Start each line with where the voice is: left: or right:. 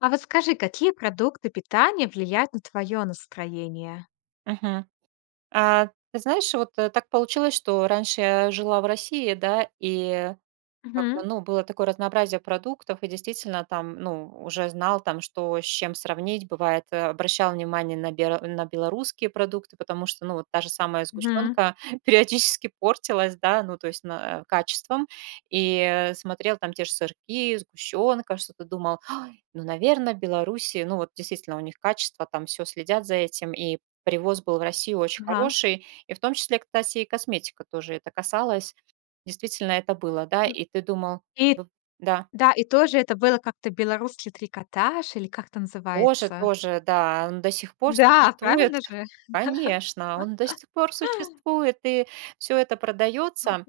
left: А вот скажи, какие продукты питания влияют на твое настроение?
right: Мгм. А, ты знаешь, вот, так получилось, что раньше я жила в России, да, и как-то,
left: Мгм.
right: ну, было такое разнообразие продуктов, и действительно там, ну, уже знал там, что с чем сравнить. Бывает, обращал внимание на бер на белорусские продукты, потому что, ну, вот та же самая
left: Мгм.
right: сгущенка периодически портилась, да, ну, то есть на качеством. И, смотрел там те же сырки, сгущенка, что-то думал, ну, наверно, Белоруссии, ну, вот действительно у них качество, там все следят за этим, и привоз был в Россию очень
left: Ага.
right: хороший, и в том числе, кстати, и косметика тоже это касалось. Действительно, это было, да,
left: М.
right: и ты думал,
left: И
right: б да,
left: да, и тоже это было как-то "Белорусский трикотаж" или как это
right: кожа
left: называется?
right: тоже, да, он до сих пор
left: Да,
right: существует,
left: правильно же?
right: конечно, он до сих пор существует, и все это продается.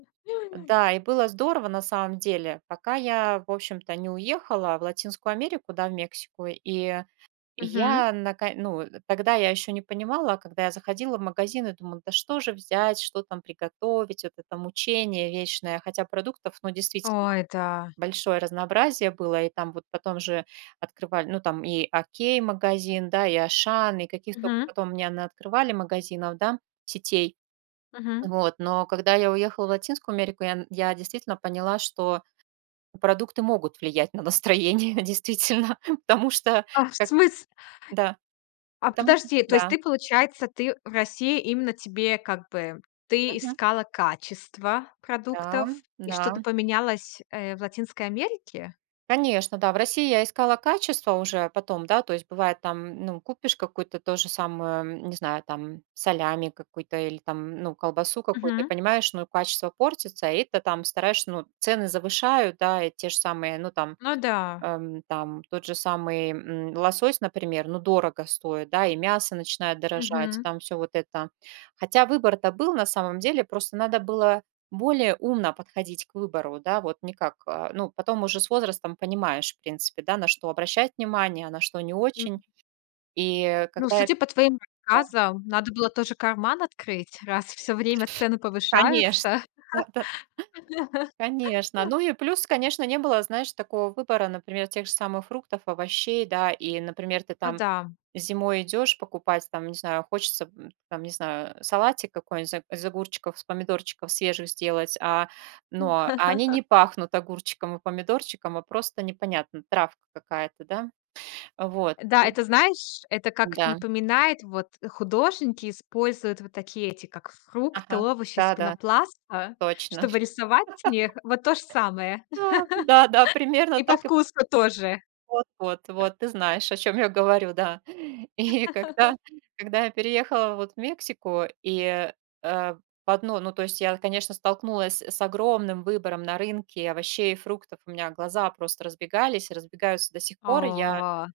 right: Да, и было здорово на самом деле, пока я, в общем-то, не уехала в Латинскую Америку, да, в Мексику, и
left: Мгм.
right: Я нака ну, тогда я еще не понимала, а когда я заходила в магазин и думала: «Да что же взять, что там приготовить?» Вот это мучение вечное. Хотя продуктов, ну, действительно,
left: Ой, да.
right: большое разнообразие было. И там вот потом же открывали, ну, там и «Окей» магазин, да, и «Ашан», и каких только
left: Мгм.
right: потом мне она открывали магазинов, да, сетей.
left: Мгм.
right: Вот, но когда я уехала в Латинскую Америку, я действительно поняла, что продукты могут влиять на настроение, действительно, потому что
left: А в
right: как
left: смыс
right: да,
left: а
right: потому что
left: подожди, то есть
right: да.
left: ты, получается, ты в России именно тебе как бы ты
right: Мгм.
left: искала качество
right: Да,
left: продуктов, и
right: да,
left: что-то поменялось, в Латинской Америке?
right: конечно, да. В России я искала качество уже потом, да, то есть бывает там, ну, купишь какую-то то же самое, не знаю, там, солями какую-то или там, ну, колбасу какую-то, и
left: Мгм.
right: понимаешь, ну, качество портится, и ты там стараешься, ну, цены завышают, да, и те же самые, ну, там,
left: Ну да.
right: Там тот же самый, лосось, например, ну, дорого стоит, да, и мясо начинает дорожать,
left: Мгм.
right: там все вот это. Хотя выбор-то был на самом деле, просто надо было более умно подходить к выбору, да, вот не как, а, ну, потом уже с возрастом понимаешь, в принципе, да, на что обращать внимание, а на что не
left: М,
right: очень. И
left: ну,
right: когда это.
left: судя по твоим рассказам, надо было тоже карман открыть, раз все время цены
right: Конечно,
left: повышаются.
right: да-да, конечно. Ну и плюс, конечно, не было, знаешь, такого выбора, например, тех же самых фруктов, овощей, да, и, например, ты
left: Ну
right: там
left: да.
right: зимой идешь покупать, там, не знаю, хочется, там, не знаю, салатик какой-нибудь из ог из огурчиков, с помидорчиков свежих сделать, а, ну, а они не пахнут огурчиком и помидорчиком, а просто непонятно, травка какая-то, да? Вот,
left: Да,
right: и
left: это, знаешь, это как
right: да,
left: напоминает, вот художники используют вот такие эти, как фрукты,
right: ага,
left: овощи из
right: да-да,
left: пенопласта,
right: точно.
left: чтобы рисовать с них. Вот то же самое.
right: Да, да-да, примерно
left: И по
right: так и.
left: вкусу тоже.
right: Вот, вот, вот, ты знаешь, о чем я говорю, да. И когда я переехала вот в Мексику, и, э, в одно ну, то есть я, конечно, столкнулась с огромным выбором на рынке овощей и фруктов. У меня глаза просто разбегались разбегаются до сих пор. Я
left: О,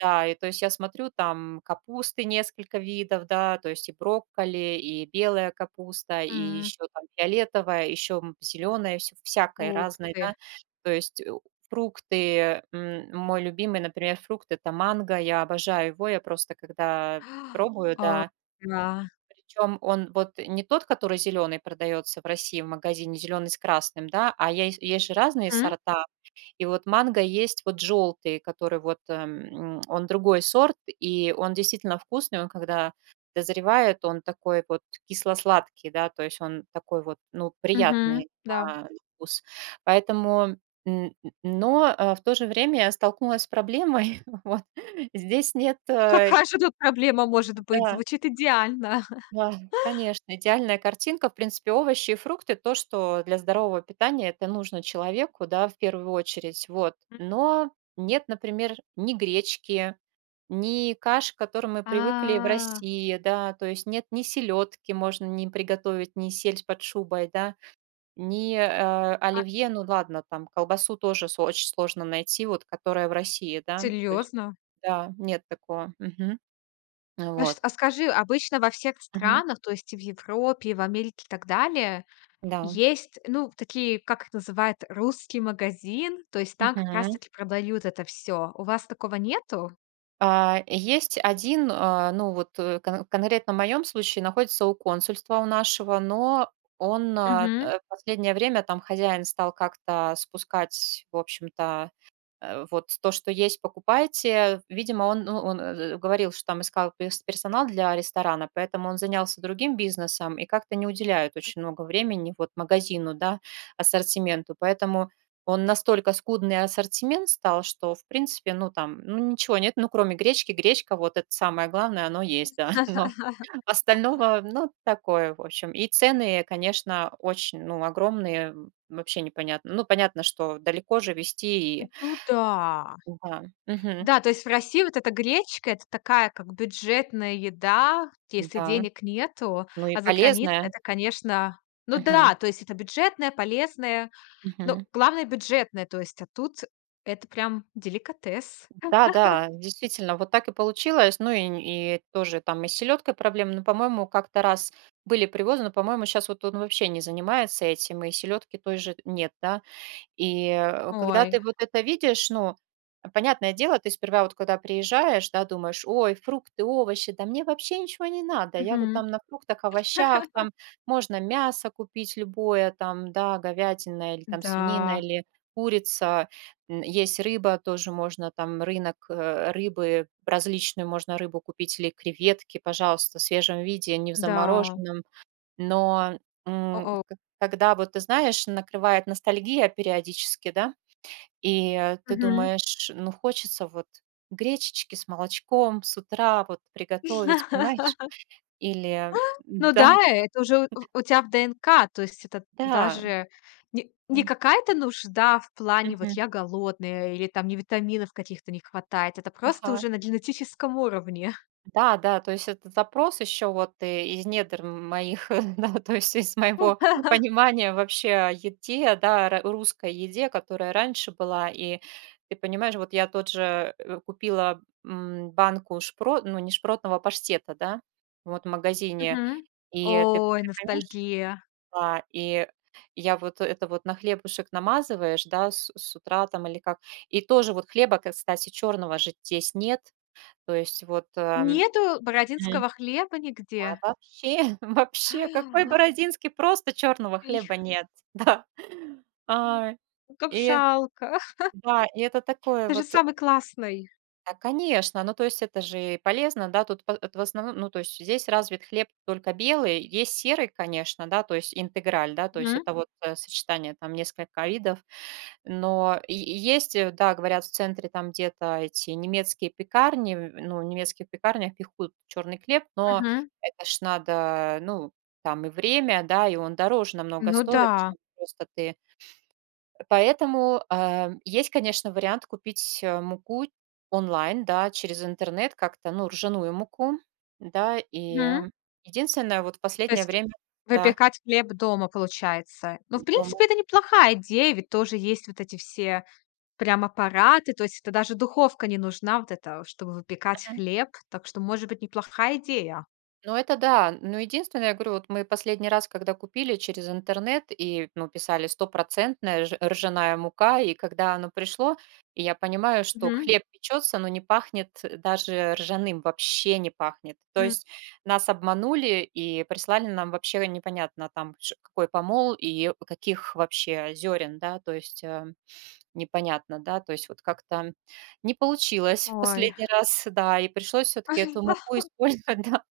right: да, и то есть я смотрю, там капусты несколько видов, да, то есть и брокколи, и белая капуста, и
left: м,
right: еще там фиолетовая, еще зеленая, все всякое
left: ух
right: разное,
left: ты.
right: да. То есть, фрукты, мой любимый, например, фрукт — это манго, я обожаю его, я просто когда пробую,
left: А,
right: да,
left: да.
right: причем он вот не тот, который зеленый продается в России в магазине, зеленый с красным, да, а есть же разные
left: Мгм,
right: сорта. И вот манго есть вот желтый, который вот, он другой сорт, и он действительно вкусный. Он когда дозревает, он такой вот кисло-сладкий, да, то есть он такой вот, ну,
left: мгм,
right: приятный
left: да.
right: на вкус. Поэтому, м, но, в то же время я столкнулась с проблемой. Вот здесь нет,
left: Какая же тут проблема может быть?
right: да,
left: Звучит идеально.
right: да, конечно, идеальная картинка. В принципе, овощи и фрукты — то, что для здорового питания это нужно человеку, да, в первую очередь, вот. Но нет, например, ни гречки, ни каш, к которым мы привыкли в
left: А,
right: России, да, то есть нет ни селедки, можно не приготовить, ни сельдь под шубой, да, ни,
left: а
right: оливье, ну ладно, там колбасу тоже с очень сложно найти, вот которая в России, да, то есть,
left: серьезно?
right: да, нет такого. Мгм.
left: А ш
right: Вот.
left: а скажи, обычно во всех
right: Мгм.
left: странах, то есть и в Европе, и в Америке, и так далее,
right: Да.
left: есть, ну, такие, как их называют, русский магазин, то есть там как раз
right: Мгм.
left: таки продают это все. У вас такого нету?
right: А, есть один, а, ну, вот, конкретно в моем случае находится у консульства у нашего, но он,
left: Мгм.
right: в последнее время там хозяин стал как-то спускать, в общем-то. Вот то, что есть, покупайте. Видимо, он, ну, говорил, что там искал персонал для ресторана, поэтому он занялся другим бизнесом и как-то не уделяет очень много времени вот магазину, да, ассортименту. Поэтому он настолько скудный ассортимент стал, что, в принципе, ну, там, ну, ничего нет, ну, кроме гречки. Гречка, вот это самое главное, оно есть, да, но остального, ну, такое, в общем. И цены, конечно, очень, ну, огромные, вообще непонятно. Ну, понятно, что далеко же вести и
left: Ну да.
right: да, мгм,
left: Да, то есть в России вот эта гречка- это такая как бюджетная еда, если
right: да,
left: денег нету,
right: ну и
left: а за границей
right: полезная.
left: это, конечно, ну
right: Мгм,
left: да, то есть это бюджетная, полезная. Ну,
right: мгм.
left: главное бюджетное, то есть, а тут это прям деликатес.
right: Да-да, действительно, вот так и получилось. Ну и тоже там и с селедкой проблемы, но, по-моему, как-то раз были привозы, но, по-моему, сейчас вот он вообще не занимается этим, и селедки той же нет, да? И, когда ты
left: Ой.
right: вот это видишь, ну, понятное дело, ты сперва вот когда приезжаешь, да, думаешь: «Ой, фрукты, овощи, да мне вообще ничего не надо. Я вот там
left: Мгм.
right: на фруктах, овощах, там можно мясо купить любое, там, да, говядина или там свинина,
left: Да,
right: или курица, есть рыба, тоже можно там рынок, рыбы, различную можно рыбу купить или креветки, пожалуйста, в свежем виде, не в
left: да.
right: замороженном». Но,
left: О-о.
right: к когда вот, ты знаешь, накрывает ностальгия периодически, да, и ты
left: Мгм.
right: думаешь, ну, хочется вот гречечки с молочком с утра вот приготовить, понимаешь? Или
left: Ну да,
right: да,
left: это уже у тя в ДНК, то есть это
right: да,
left: даже не
right: м,
left: какая-то нужда в плане: "Вот
right: мгм,
left: я голодная" или там: не витаминов каких-то не хватает". Это просто
right: ага.
left: уже на генетическом уровне.
right: Да, да, то есть этот запрос еще вот и из недр моих, да, то есть из моего понимания вообще о еде, да, русской еде, которая раньше была. И ты понимаешь, вот я тот же купила банку шпрот, ну не шпротного а паштета, да, вот в магазине.
left: Мгм.
right: И ты
left: Ой,
right: понимаешь,
left: ностальгия.
right: да, и я вот это вот на хлебушек намазываешь, да, с утра там или как. И тоже вот хлеба, кстати, черного же здесь нет. То есть вот
left: Нету бородинского хлеба
right: да,
left: нигде?
right: вообще, вообще, какой бородинский, просто черного хлеба нет. Да.
left: М,
right: А,
left: ну, как
right: и
left: жалко. Ах,
right: да, и это такое
left: ты же
right: вот
left: самый классный.
right: да, конечно, ну, то есть это же и полезно, да, тут по это в основном, ну, то есть здесь развит хлеб только белый, есть серый, конечно, да, то есть интеграль, да, то есть
left: Мгм,
right: это вот, сочетание там несколько видов. Но и есть, да, говорят, в центре там где-то эти немецкие пекарни, в ну, в немецких пекарнях пекут черный хлеб, но
left: мгм.
right: это ж надо, ну, там и время, да, и он дороже намного
left: Ну
right: стоит,
left: да.
right: чем просто ты. Поэтому, а, есть, конечно, вариант купить, муку онлайн, да, через интернет как-то, ну, ржаную муку, да, и
left: Мгм.
right: единственное, вот в
left: То
right: последнее
left: есть к
right: время, да,
left: выпекать хлеб дома получается. Ну, в
right: дома.
left: принципе, это неплохая идея, ведь тоже есть вот эти все прям аппараты, то есть это даже духовка не нужна вот это, чтобы выпекать хлеб, так что, может быть, неплохая идея.
right: Ну, это да. Но единственное, я говорю, вот мы последний раз, когда купили через интернет и, ну, писали стопроцентная ржаная мука, и когда оно пришло, и я понимаю, что
left: Мгм,
right: хлеб печется, но не пахнет даже ржаным, вообще не пахнет. То
left: м.
right: есть нас обманули и прислали нам вообще непонятно там какой помол и каких вообще зерен, да, то есть непонятно, да, то есть вот как-то не получилось в
left: Ой.
right: последний раз, да, и пришлось все-таки эту муку использовать, да,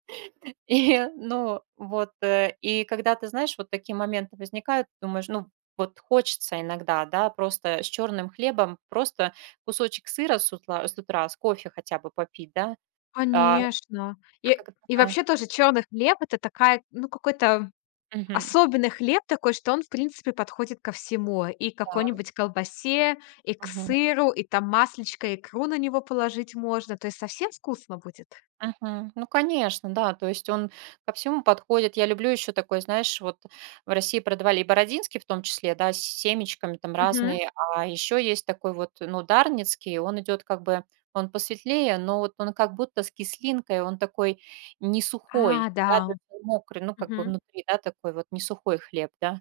right: и, ну, вот, и когда ты знаешь, вот такие моменты возникают, думаешь, ну, вот хочется иногда, да, просто с черным хлебом, просто кусочек сыра с утра, с кофе хотя бы попить, да. А,
left: Конечно.
right: а
left: И и
right: когда
left: вообще тоже черный хлеб- это такая, ну, какой-то
right: Мгм.
left: особенно хлеб такой, что он, в принципе, подходит ко всему. И к
right: Да,
left: какой-нибудь колбасе, и к
right: мгм.
left: сыру, и там маслечко, икру на него положить можно. То есть совсем вкусно будет.
right: Мгм. Ну, конечно, да. То есть он ко всему подходит. Я люблю еще такой, знаешь, вот в России продавали и бородинский в том числе, да, с семечками там
left: Мгм.
right: разные, а еще есть такой вот, ну, дарницкий, он идет как бы, он посветлее, но вот он как будто с кислинкой, он такой не сухой,
left: А, да.
right: да, то есть он мокрый, ну, как бы
left: Мгм.
right: внутри, да, такой вот не сухой хлеб, да.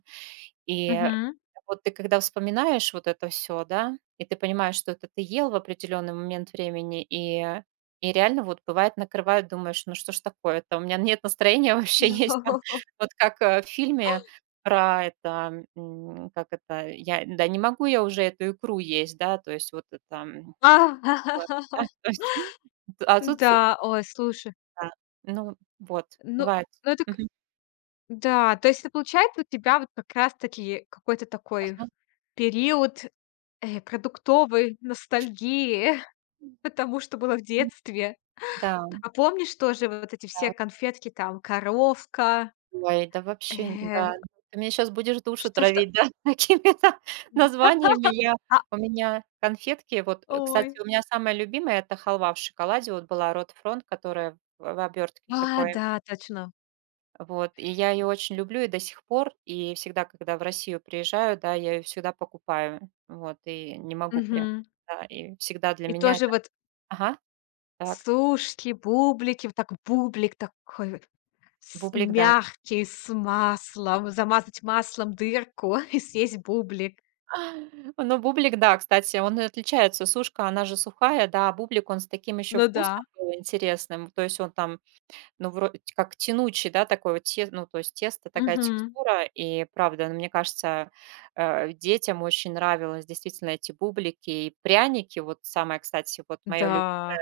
right: И
left: Мгм.
right: вот ты когда вспоминаешь вот это все, да, и ты понимаешь, что это ты ел в определенный момент времени, и реально вот бывает накрывает, думаешь: «Ну что ж такое-то, у меня нет настроения вообще есть там». Вот как, в фильме про это, как это, я да не могу я уже эту икру есть, да, то есть вот это,
left: А.
right: вот, да, то есть, а тут,
left: Да, ой, слушай.
right: да, ну вот,
left: Ну,
right: бывает.
left: ну это к
right: Мгм.
left: да, то есть это получается у тебя вот как раз таки какой-то такой
right: Ага.
left: период, продуктовой ностальгии, потому что было в детстве.
right: Да,
left: А помнишь тоже вот эти все
right: да.
left: конфетки там, коровка,
right: Ой, да вообще, н
left: э,
right: да. Ну, ты меня сейчас будешь душу
left: что
right: травить, да, какими-то названиями. Я
left: А,
right: у меня конфетки вот,
left: ой.
right: кстати, у меня самая любимая — это халва в шоколаде. Вот была «Рот», которая в обертке
left: А,
right: такой.
left: да, точно.
right: Вот, и я ее очень
left: И
right: люблю и до сих пор. И всегда, когда в Россию приезжаю, да, я ее всегда покупаю. Вот, и не могу прям,
left: мгм.
right: да, и всегда для
left: И
right: меня
left: тоже
right: это.
left: вот
right: Ага, так.
left: сушки, бублики, вот так бублик такой вот с
right: Бублик, да.
left: мягкий, с маслом, замазать маслом дырку и съесть бублик.
right: Ну, бублик, да, кстати, он и отличается. Сушка, она же сухая, да, а бублик, он с таким еще
left: Ну да.
right: вкусом был интересным. То есть он там, ну, вроде как тянучий, да, такой вот, ну, то есть тесто, такая
left: Мгм.
right: текстура. И правда, ну, мне кажется, детям очень нравилось действительно эти бублики и пряники. Вот самое, кстати, вот мое любимое.
left: Да.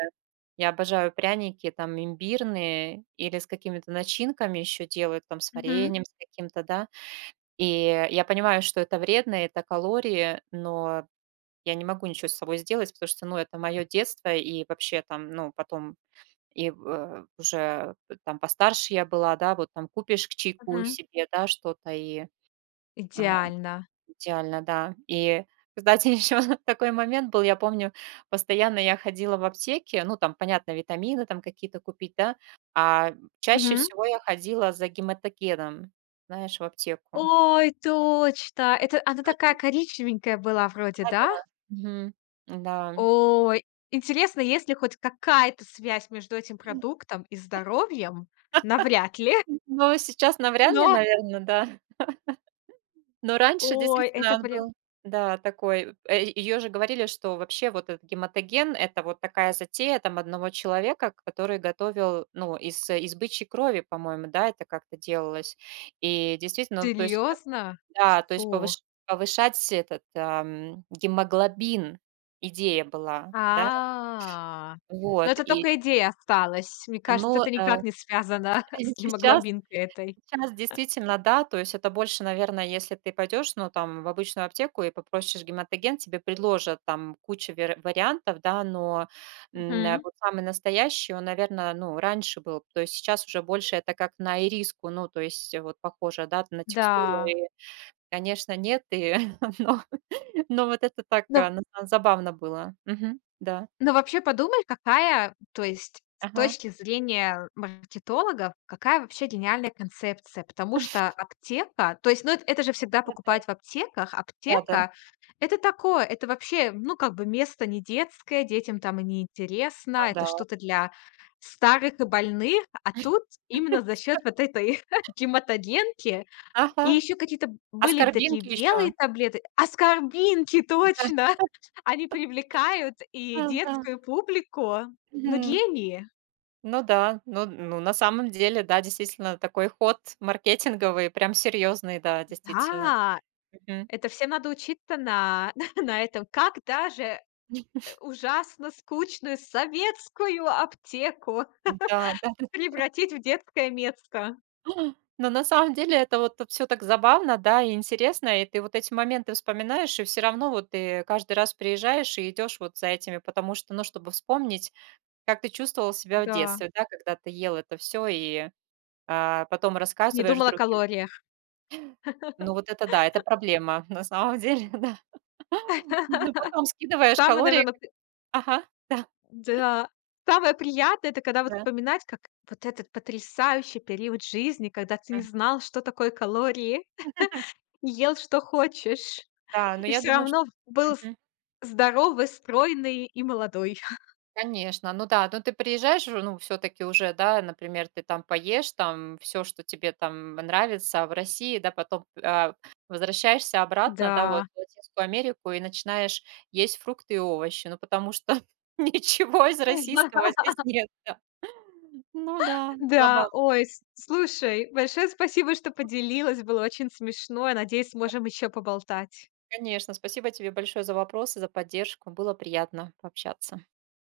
right: Я обожаю пряники, там, имбирные или с какими-то начинками еще делают, там, с
left: Мгм.
right: вареньем, с каким-то, да. И я понимаю, что это вредно, это калории, но я не могу ничего с собой сделать, потому что, ну, это мое детство, и вообще там, ну, потом и уже там постарше я была, да, вот там купишь к чайку
left: Мгм.
right: себе, да, что-то, и а,
left: Идеально.
right: идеально, да. И, кстати, еще такой момент был, я помню, постоянно я ходила в аптеке, ну, там, понятно, витамины там какие-то купить, да, а чаще
left: Мгм.
right: всего я ходила за гематогеном, знаешь, в аптеку.
left: Ой, точно! Это она такая коричневенькая была вроде, да?
right: Да-да. Мгм. Да.
left: Ой, интересно, есть ли хоть какая-то связь между этим продуктом и здоровьем? Навряд ли,
right: Но сейчас навряд ли,
left: но
right: наверное, да. Но раньше
left: ой,
right: действительно
left: это
right: он
left: прям
right: был, да, такой. Ее же говорили, что вообще вот этот гематоген — это вот такая затея там одного человека, который готовил, ну, из из бычьей крови, по-моему, да, это как-то делалось. И действительно, ну, то есть,
left: серьезно?
right: да, то есть
left: Фу.
right: повышать этот, гемоглобин — идея была, да,
left: А. Но
right: вот.
left: это
right: И,
left: только идея осталась. Мне кажется,
right: ну,
left: это никак не связано с
right: сейчас.
left: гемоглобинкой этой.
right: Сейчас действительно, да, то есть это больше, наверное, если ты пойдешь, ну, там, в обычную аптеку и попросишь гематоген, тебе предложат там кучу вариантов, да, но
left: Мгм.
right: вот самый настоящий, он, наверное, ну, раньше был, то есть сейчас уже больше это как на ириску, ну, то есть вот похоже, да, на текстуру,
left: Да.
right: и, конечно, нет, и, но, вот это так
left: Но
right: забавно было. Мгм. Да,
left: ну, вообще подумай, какая, то есть с
right: ага,
left: точки зрения маркетологов, какая вообще гениальная концепция, потому что аптека, то есть, ну, эт это же всегда
right: да,
left: покупать в аптеках.
right: да, да,
left: Аптека- это такое, это вообще, ну, как бы место не детское, детям там и не интересно, это
right: да,
left: что-то для старых и больных, а тут именно за счет вот этой гематогенки и
right: ага,
left: еще какие-то были такие
right: аскорбинки еще,
left: белые таблеты. Аскорбинки,
right: да,
left: точно! Они привлекают и
right: да, да.
left: детскую публику. Но
right: Мгм.
left: гении!
right: Ну да, ну, на самом деле, да, действительно, такой ход маркетинговый, прям серьезный, да, действительно.
left: Да,
right: Мгм.
left: это всем надо учиться на на этом. Как даже, ужасно скучную советскую аптеку
right: Да, да.
left: превратить в детское место.
right: Но на самом деле это вот все так забавно, да, и интересно, и ты вот эти моменты вспоминаешь, и все равно вот ты каждый раз приезжаешь и идешь вот за этими, потому что, ну, чтобы вспомнить, как ты чувствовал себя в
left: Да,
right: детстве, да, когда ты ел это все и, а, потом
left: не
right: рассказываешь
left: думала о
right: другим.
left: калориях.
right: Ну вот это да, это проблема на самом деле, да. Ну потом скидываешь
left: Самое
right: калории.
left: наверное.
right: Ага, да,
left: Да. Самое приятное- это когда вот
right: да.
left: вспоминать, как вот этот потрясающий период жизни, когда ты не
right: Мгм.
left: знал, что такое калории, и ел, что хочешь,
right: Да, но
left: и
right: я
left: все
right: думаю, что.
left: равно был с
right: Мгм.
left: здоровый, стройный и молодой.
right: Конечно, ну да, ну ты приезжаешь же, ну, все таки уже, да, например, ты там поешь, там все, что тебе там нравится в России, да, потом, а, возвращаешься обратно, да, вот
left: Да.
right: в Латинскую Америку и начинаешь есть фрукты и овощи, ну, потому что ничего из российского здесь нет, да. Ну да,
left: Да,
right: забавно,
left: ой, с слушай, большое спасибо, что поделилась, было очень смешно. Я надеюсь, сможем еще поболтать.
right: конечно. Спасибо тебе большое за вопросы, за поддержку. Было приятно пообщаться.